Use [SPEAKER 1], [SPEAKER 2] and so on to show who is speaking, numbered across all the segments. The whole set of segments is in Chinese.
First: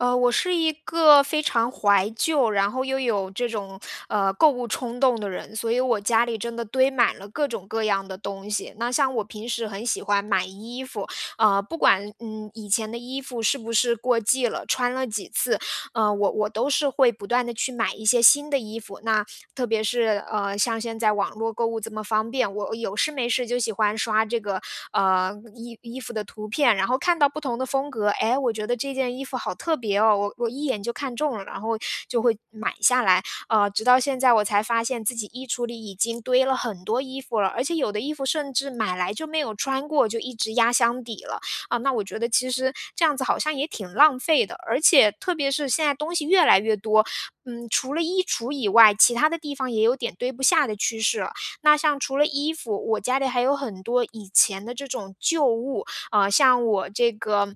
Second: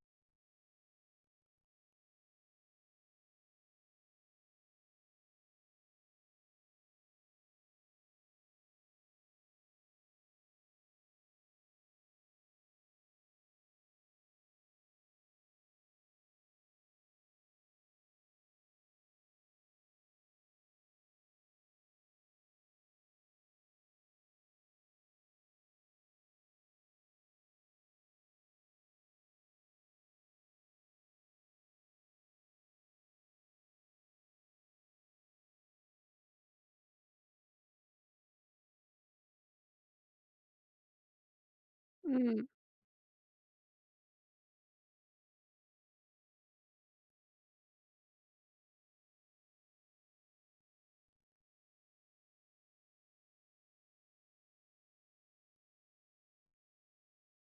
[SPEAKER 1] 呃，我是一个非常怀旧，然后又有这种，呃，购物冲动的人。所以我家里真的堆满了各种各样的东西，那像我平时很喜欢买衣服，呃，不管，嗯，以前的衣服是不是过季了，穿了几次，呃，我我都是会不断地去买一些新的衣服，那特别是，呃，像现在网络购物这么方便，我有事没事就喜欢刷这个，呃，衣衣服的图片，然后看到不同的风格，哎，我觉得，这件衣服好特别哦，我我一眼就看中了，然后就会买下来。呃，直到现在我才发现自己衣橱里已经堆了很多衣服了，而且有的衣服甚至买来就没有穿过，就一直压箱底了。啊，那我觉得
[SPEAKER 2] 嗯。
[SPEAKER 1] 其实这样子好像也挺浪费的，而且特别是现在东西越来越多，嗯，除了衣橱以外，其他的地方也有点堆不下的趋势。那像除了衣服，我家里还有很多以前的这种旧物，啊，像我这个，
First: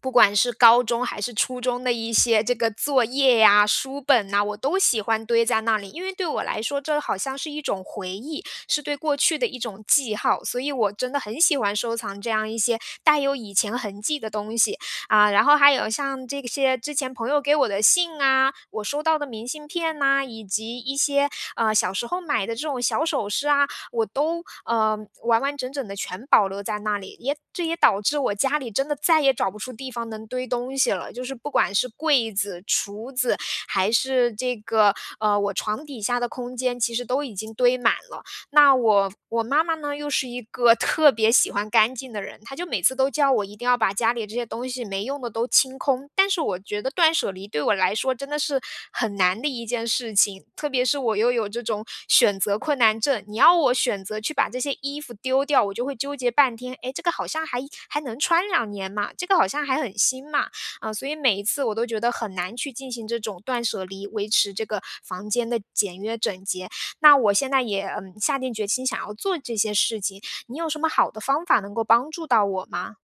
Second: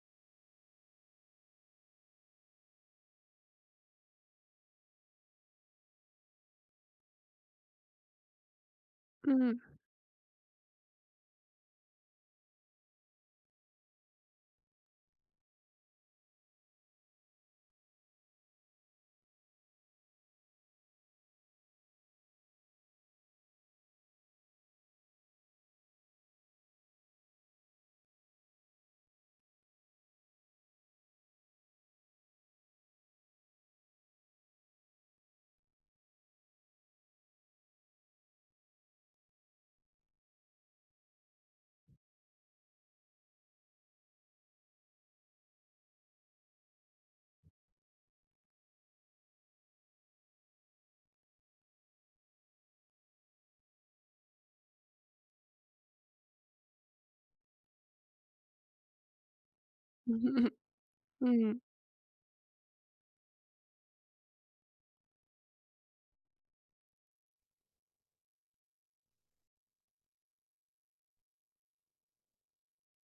[SPEAKER 1] 不管是高中还是初中的一些这个作业呀，书本呐，我都喜欢堆在那里。因为对我来说，这好像是一种回忆，是对过去的
[SPEAKER 2] 嗯。
[SPEAKER 1] 一种记号，所以我真的很喜欢收藏这样一些带有以前痕迹的东西。啊，然后还有像这些之前朋友给我的信啊，我收到的明信片啊，以及一些，呃，小时候买的这种小首饰啊，我都，呃，完完整整的全保留在那里。也这也导致我家里真的再也找不出地方能堆东西了，就是不管是柜子，橱子，还是这个，呃，我床底下的空间，其实都已经堆满了。那我我妈妈呢，又是一个特别喜欢干净的人，她就每次都叫我一定要把家里这些东西没用的都清空，但是我觉得断舍离对我来说真的是，很难的一件事情，特别是我又有这种选择困难症，你要我选择去把这些衣服丢掉，我就会纠结半天。哎，这个好像还还能穿2年嘛，这个好像还很新嘛，嗯，所以 每一
[SPEAKER 2] 嗯。
[SPEAKER 1] 次我都觉得很难去进行这种断舍离，维持这个房间的简约整洁，那我现在也，嗯，下定决心想要做这些事情，你有什么好的方法能够帮助到我吗？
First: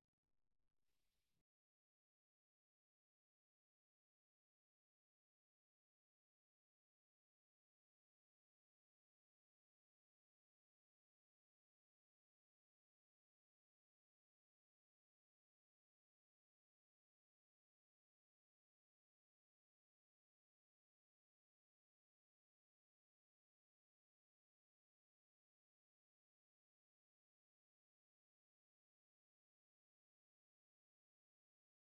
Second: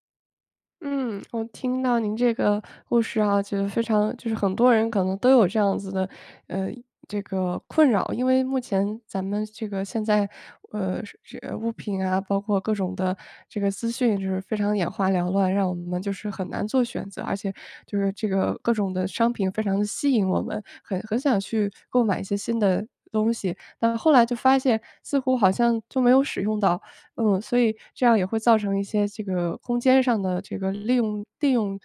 [SPEAKER 2] 嗯，我听到您这个故事啊，觉得非常就是很多人可能都有这样子的，呃，这个困扰。因为目前咱们这个现在，呃，这物品啊，包括各种的这个资讯就是非常眼花缭乱，让我们就是很难做选择，而且就是这个各种的商品非常吸引我们，很很想去购买一些新的东西，但后来就发现似乎好像就没有使用到。嗯，所以这样也会造成一些这个空间上的这个利用利用，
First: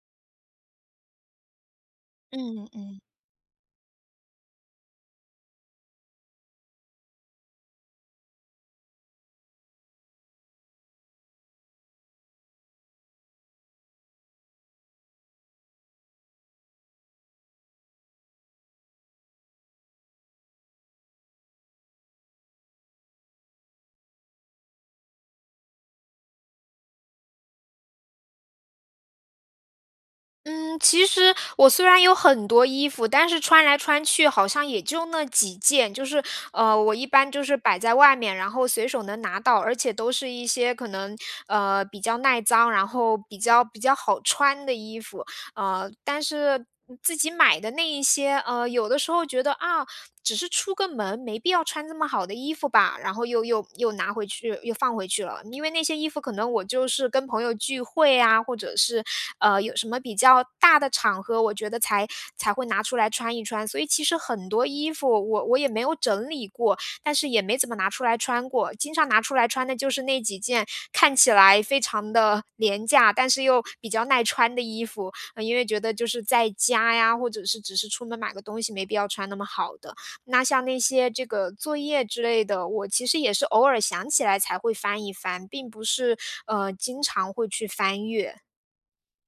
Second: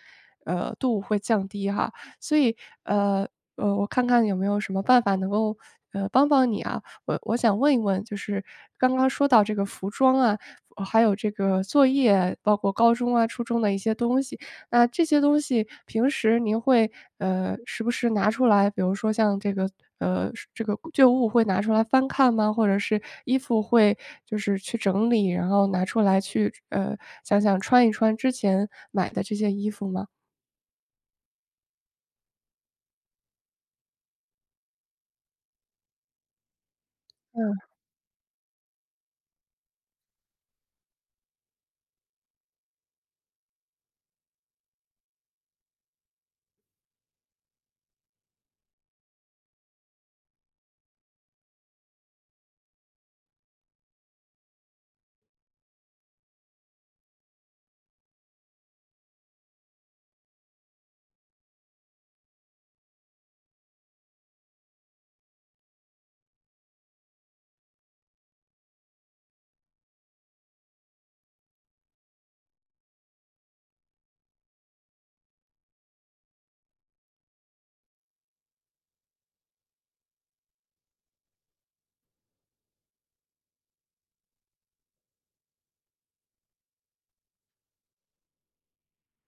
[SPEAKER 2] 呃，度会降低哈。所以，
[SPEAKER 1] 嗯嗯嗯。
[SPEAKER 2] 呃呃，我看看有没有什么办法能够，呃，帮帮你啊。我我想问一问就是刚刚说到这个服装啊，还有这个作业，包括高中啊，初中的一些东西，那这些东西平时您会，呃，时不时拿出来，比如说像这个呃，这个旧物会拿出来翻看吗？或者是衣服会就是去整理，然后拿出来去，呃，想想穿一穿之前买的这些衣服吗？
[SPEAKER 1] 嗯，其实我虽然有很多衣服，但是穿来穿去好像也就那几件，就是，呃，我一般就是
[SPEAKER 2] 嗯。
[SPEAKER 1] 摆在外面，然后随手能拿到，而且都是一些可能，呃，比较耐脏，然后比较比较好穿的衣服。呃，但是自己买的那一些，呃，有的时候觉得，啊，只是出个门，没必要穿这么好的衣服吧。然后又又又拿回去，又放回去了。因为那些衣服可能我就是跟朋友聚会呀，或者是，呃，有什么比较大的场合，我觉得才才会拿出来穿一穿，所以其实很多衣服我我也没有整理过，但是也没怎么拿出来穿过。经常拿出来穿的就是那几件，看起来非常的廉价，但是又比较耐穿的衣服。因为觉得就是在家呀，或者是只是出门买个东西没必要穿那么好的，那像那些这个作业之类的，我其实也是偶尔想起来才会翻一翻，并不是，呃，经常会去翻阅。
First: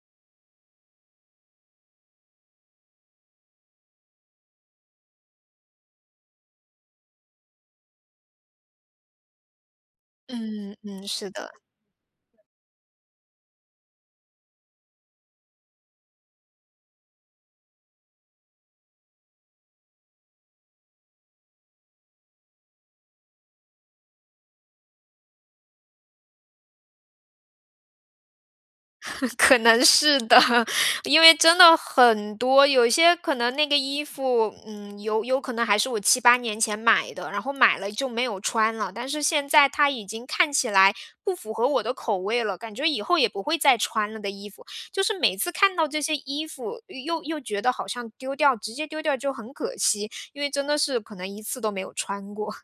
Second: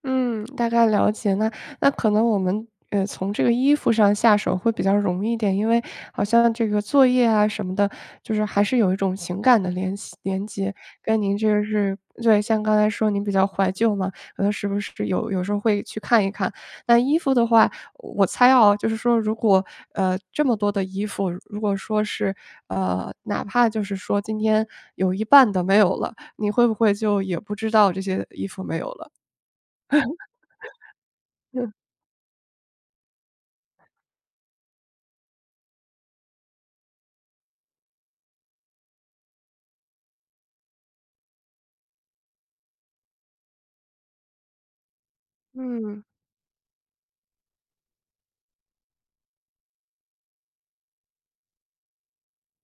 [SPEAKER 2] 嗯，大概了解。那那可能我们，呃，从这个衣服上下手会比较容易一点，因为好像这个作业啊什么的就是还是有一种情感的联系联结，
[SPEAKER 1] 嗯嗯，
[SPEAKER 2] 跟
[SPEAKER 1] 是
[SPEAKER 2] 您
[SPEAKER 1] 的。
[SPEAKER 2] 就是对，像刚才说您比较怀旧嘛，是不是有有时候会去看一看。那衣服的话，我猜啊，就是说如果，呃，这么多的衣服，如果说是，呃，哪怕就是说今天有一半的没有了，你会不会就也不知道这些衣服没有了？
[SPEAKER 1] 可能是的，因为 真
[SPEAKER 2] 嗯。
[SPEAKER 1] 的很多，有些可能那个衣服，嗯，有有可能还是我7，8年前买的。然后买了就没有穿了，但是现在它已经看起来不符合我的口味了，感觉以后也不会再穿了的衣服，就是每次看到这
[SPEAKER 2] 嗯。
[SPEAKER 1] 些衣服，又又觉得好像丢掉，直接丢掉就很可惜，因为真的是可能一次都没有穿过。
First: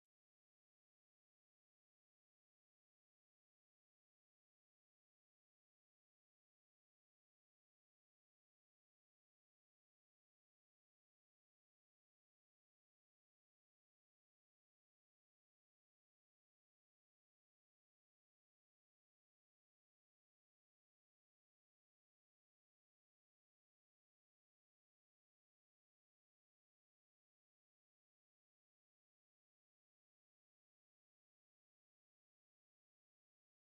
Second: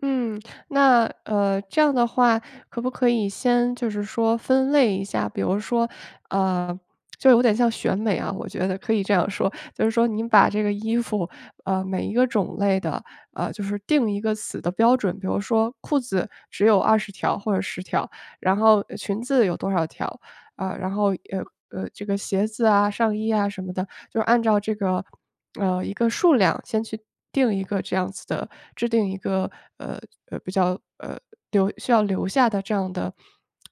[SPEAKER 2] 嗯，那，呃，这样的话，可不可以先就是说分类一下。比如说，呃，就有点像选美啊，我觉得可以这样说。就是说您把这个衣服，呃，每一个种类的，呃，就是定一个死的标准，比如说裤子，只有20条或者10条，然后，呃，裙子有多少条，呃，然后，呃呃，这个鞋子啊、上衣啊什么的，就按照这个呃，一个数量先去定一个这样子的制定一个，呃呃，比较呃留需要留下的这样的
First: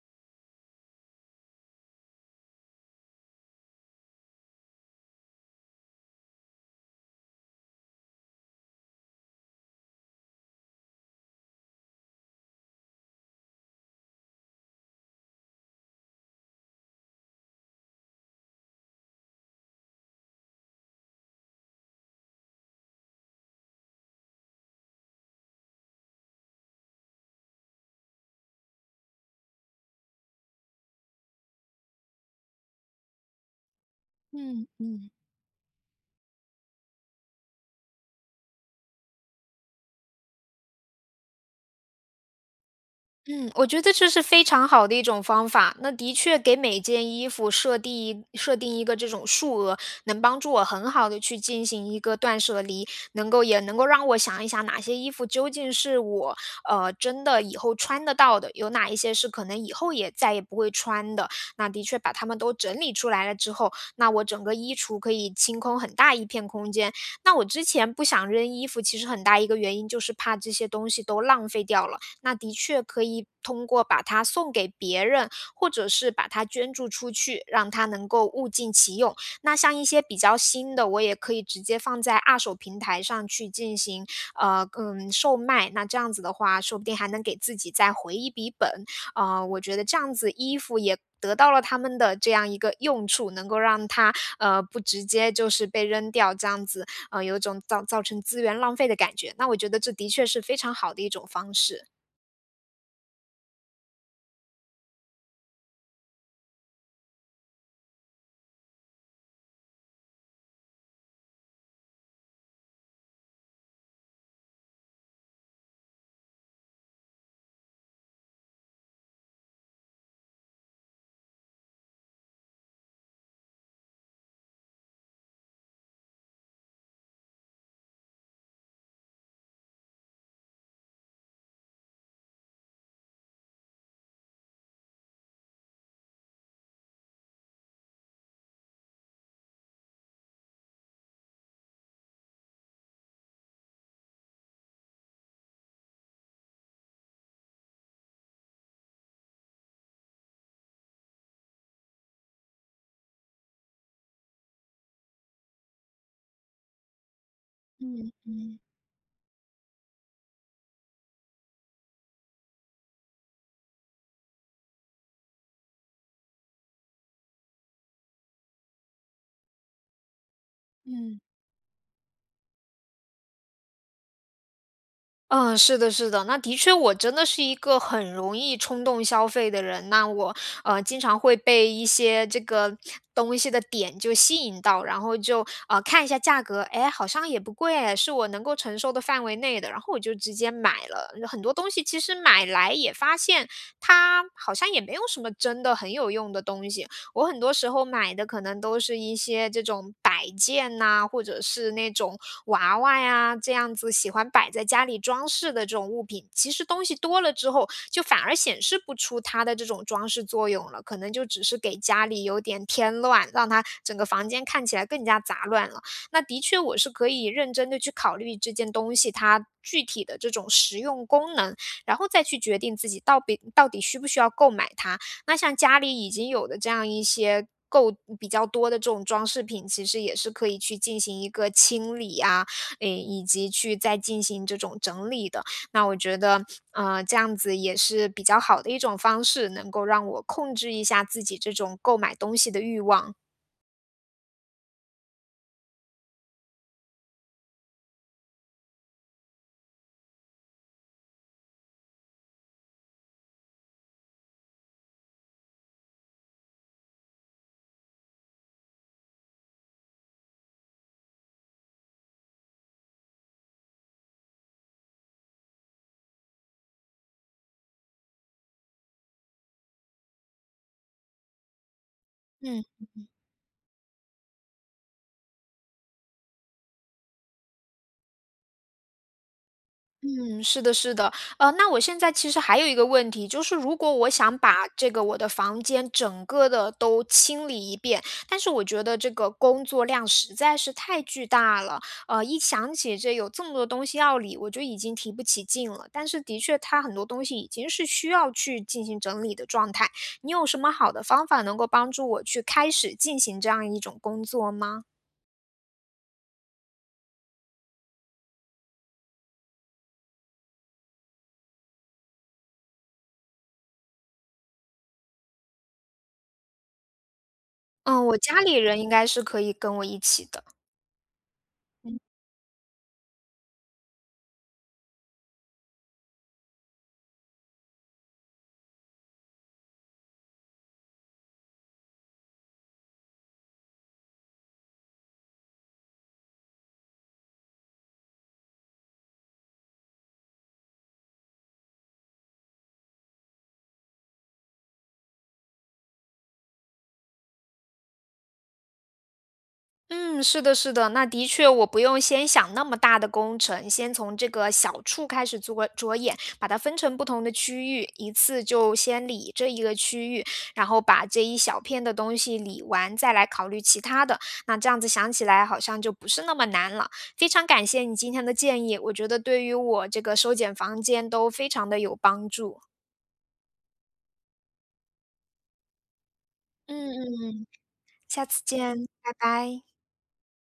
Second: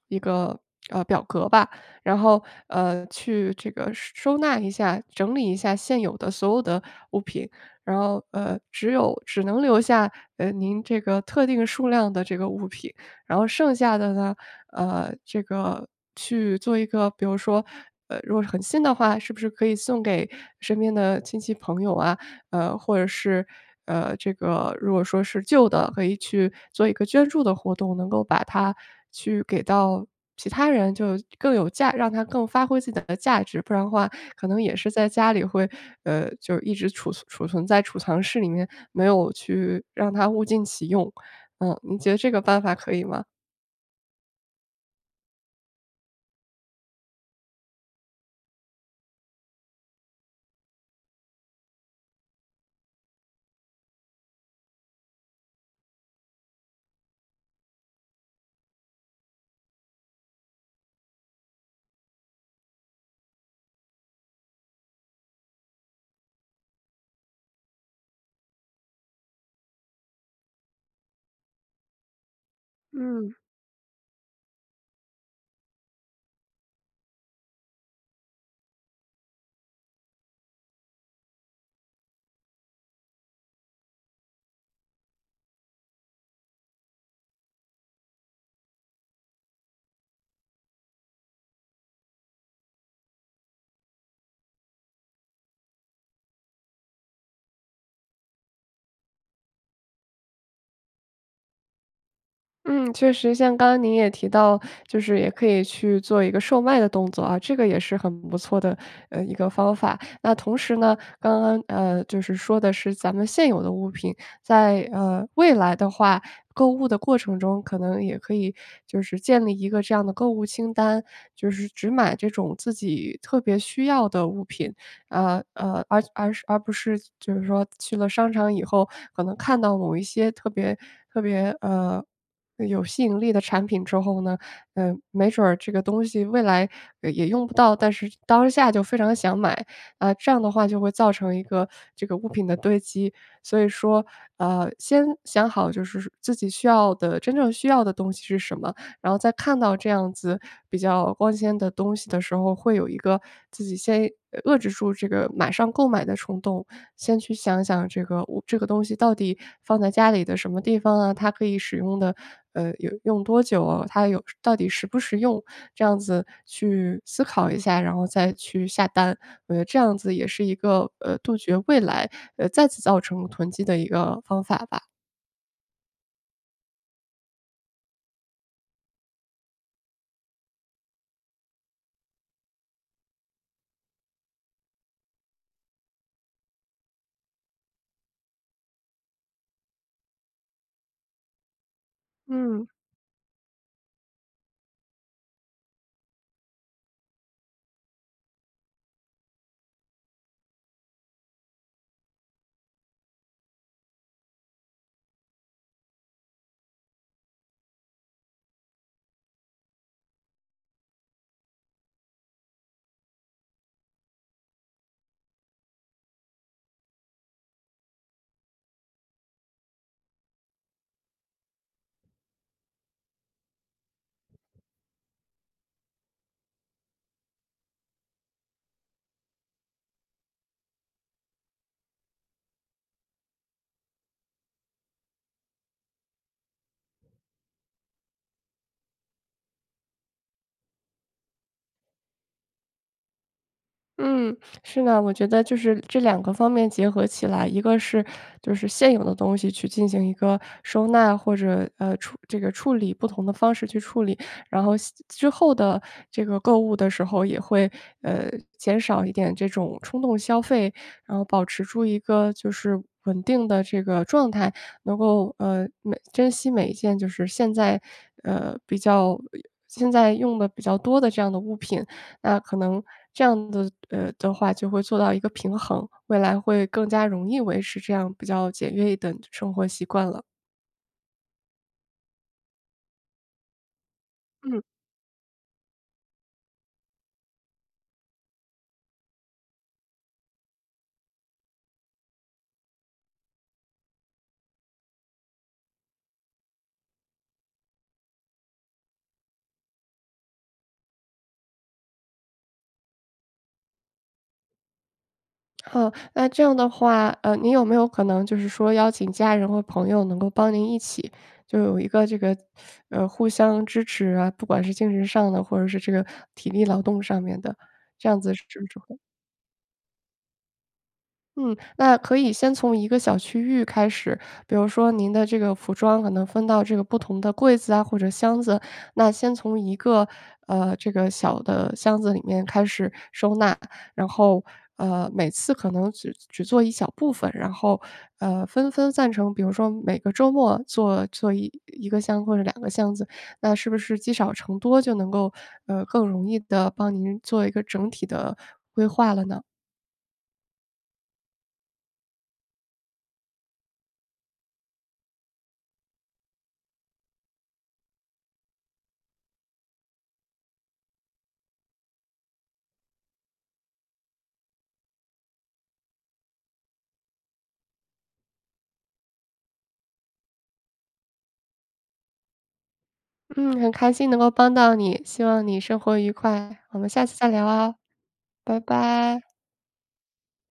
[SPEAKER 2] 一个，呃，表格吧。然后，呃，去这个收收纳一下、整理一下现有的所有的物品。然后，呃，只有只能留下，呃，您这个特定数量的这个物品。然后剩下的呢，呃，这个去做一个比如说呃，如果是很新的话，是不是可以送给身边的亲戚朋友啊，呃，或者是，呃，这个如果说是旧的，可以去做一个捐助的活动，能够把它去给到其他人就更有价让它更发挥自己的价值。不然的话可能
[SPEAKER 1] 嗯
[SPEAKER 2] 也是在
[SPEAKER 1] 嗯。
[SPEAKER 2] 家里会呃，就一直储存储存在储藏室里面，没有去让它物尽其用。嗯，您觉得这个办法可以吗？
[SPEAKER 1] 嗯，我觉得这是非常好的一种方法，那的确给每件衣服，设地设定一个这种数额，能帮助我很好地去进行一个断舍离，能够也能够让我想一想哪些衣服，究竟是我，呃，真的以后穿得到的，有哪一些是可能以后也再也不会穿的。那的确把它们都整理出来了之后，那我整个衣橱可以清空很大一片空间。那我之前不想扔衣服，其实很大一个原因，就是怕这些东西都浪费掉了，那的确可以
[SPEAKER 2] 嗯。
[SPEAKER 1] 通过把它送给别人，或者是把它捐助出去，让它能够物尽其用。那像一些比较新的，我也可以直接放在二手平台上去进行，呃，嗯，售卖，那这样子的话，说不定还能给自己再回一笔本。呃，我觉得这样子，衣服也得到了它们的这样一个用处，能够让它，呃，不直接就是被扔掉这样子，呃，有种造造成资源浪费的感觉，那我觉得这的确是非常好的一种方式。
[SPEAKER 2] 嗯，确实像刚刚您也提到就是也可以去做一个售卖的动作啊，这个也是很不错的，呃，一个方法。那同时呢，刚刚，呃，就是说的是咱们现有的物品，在，呃，未来的话，购物的过程中，可能也可以就是建立一个这样的购物清单，就是只买这种自己特别需要的物品，呃，呃，而而而不是就是说去了商场以后可能看到某一些特别特别，呃，有吸引力的产品之后呢，呃，没准儿这个东西未来也用不到，但是当下就非常想买，呃，这样的话就会造成一个这个物品的堆积。所以说，呃，先想好就是自己需要的真正需要的东西是什么，然后再看到这样子比较光鲜的东西的时候会有一个自己先遏制住这个马上购买的冲动，先去想想这
[SPEAKER 1] 嗯
[SPEAKER 2] 个物这
[SPEAKER 1] 嗯。
[SPEAKER 2] 个东西到底放在家里的什么地方啊？它可以使用的呃，有用多久？它有到底实不实用？这样子去思考一下，然后再去下单。我觉得这样子也是一个，呃，
[SPEAKER 1] 嗯。
[SPEAKER 2] 杜绝未来再次造成囤积的一个方法吧。
[SPEAKER 1] 嗯，是的是的，那的确我真的是一个很容易冲动消费的人。那我，呃，经常会被一些这个东西的点就吸引到，然后就，呃，看一下价格，哎，好像也不贵哎，是我能够承受的范围内的，然后我就直接买了。有很多东西其实买
[SPEAKER 2] 嗯。
[SPEAKER 1] 来也发现，它好像也没有什么真的很有用的东西，我很多时候买的可能都是一些这种摆件呐，或者是那种娃娃呀，这样子喜欢摆在家里装饰的这种物品。其实东西多了之后，就反而显示不出它的这种装饰作用了，可能就只是给家里有点添乱，让它整个房间看起来更加杂乱了。那的确我是可以认真地去考虑这件东西它具体的这种实用功能，然后再去决定自己到底到底需不需要购买它。那像家里已经有的这样一些购比较多的这种装饰品，其实也是可以去进行一个清理啊，嗯，以及去再进行这种整理的，那我觉得，呃，这样子也是比较好的一种方式，能够让我控制一下自己这种购买东西的欲望。
[SPEAKER 2] 嗯，是的，我觉得就是这2个方面结合起来。一个是，就是现有的东西去进行一个收纳，或者，呃，处这个处理，不同的方式去处理。然后像之后的这个购物的时候，也会，呃，减少一点这种冲动消费，然后保持住一个就是稳定的这个状态。能够，呃，每珍惜每一件就是现在，呃，比较现在用得比较多的这样的物品。那可
[SPEAKER 1] 嗯。
[SPEAKER 2] 能
[SPEAKER 1] 嗯嗯。
[SPEAKER 2] 这样的呃的话，就会做到一个平衡，未来会更加容易维持这样比较简约一等的生活习惯了。
[SPEAKER 1] 嗯，是的是的。呃，那我现在其实还有一个问题，就是如果我想
[SPEAKER 2] 嗯。
[SPEAKER 1] 把这个我的房间整个地都清理一遍，但是我觉得这个工作量实在是太巨大了。呃，一想起这有这么多东西要理，我就已经提不起劲了，但是的确它很多东西已经是需要去进行整理的状态。你有什么好的方法，能够帮助我去开始进行这样一种工作吗？
[SPEAKER 2] 哦，那这样的话，呃，你有没有可能就是说邀请家人或朋友能够帮您一起，就有一个这个，呃，互相支持啊，不管是精神上的，或者是这个体力劳动上面的？
[SPEAKER 1] 嗯，
[SPEAKER 2] 这
[SPEAKER 1] 我
[SPEAKER 2] 样子
[SPEAKER 1] 家
[SPEAKER 2] 是
[SPEAKER 1] 里
[SPEAKER 2] 不是
[SPEAKER 1] 人应
[SPEAKER 2] 会
[SPEAKER 1] 该是可以跟我一起的。
[SPEAKER 2] 嗯，那
[SPEAKER 1] 嗯。
[SPEAKER 2] 可以先从一个小区域开始。比如说您的这个服装可能分到这个不同的柜子啊，或者箱子，那先从一个，呃，这个小的箱子里面开始收纳。然后，呃，每次可能只只做一小部分，然后，呃，分分散成比如说每个周末做做1个箱子或者2个箱子，那是不是积少成多，就能够，呃，更容易地帮您做一个整体的规划了呢？
[SPEAKER 1] 嗯，是的是的。那的确我不用先想那么大的工程，先从这个小处开始着着眼，把它分成不同的区域，一次就先理这一个区域，然后把这一小片的东西理完，再来考虑其他的。那这样子想起来，好像就不是那么难了。非常感谢你今天的建议，我觉得对于我这个收减房间都非常地有帮助。
[SPEAKER 2] 嗯，很开心能够帮到你，希望你生活愉快，我们
[SPEAKER 1] 嗯
[SPEAKER 2] 下次再
[SPEAKER 1] 嗯
[SPEAKER 2] 聊
[SPEAKER 1] 嗯，
[SPEAKER 2] 哦，
[SPEAKER 1] 下次
[SPEAKER 2] 拜
[SPEAKER 1] 见，拜
[SPEAKER 2] 拜。
[SPEAKER 1] 拜。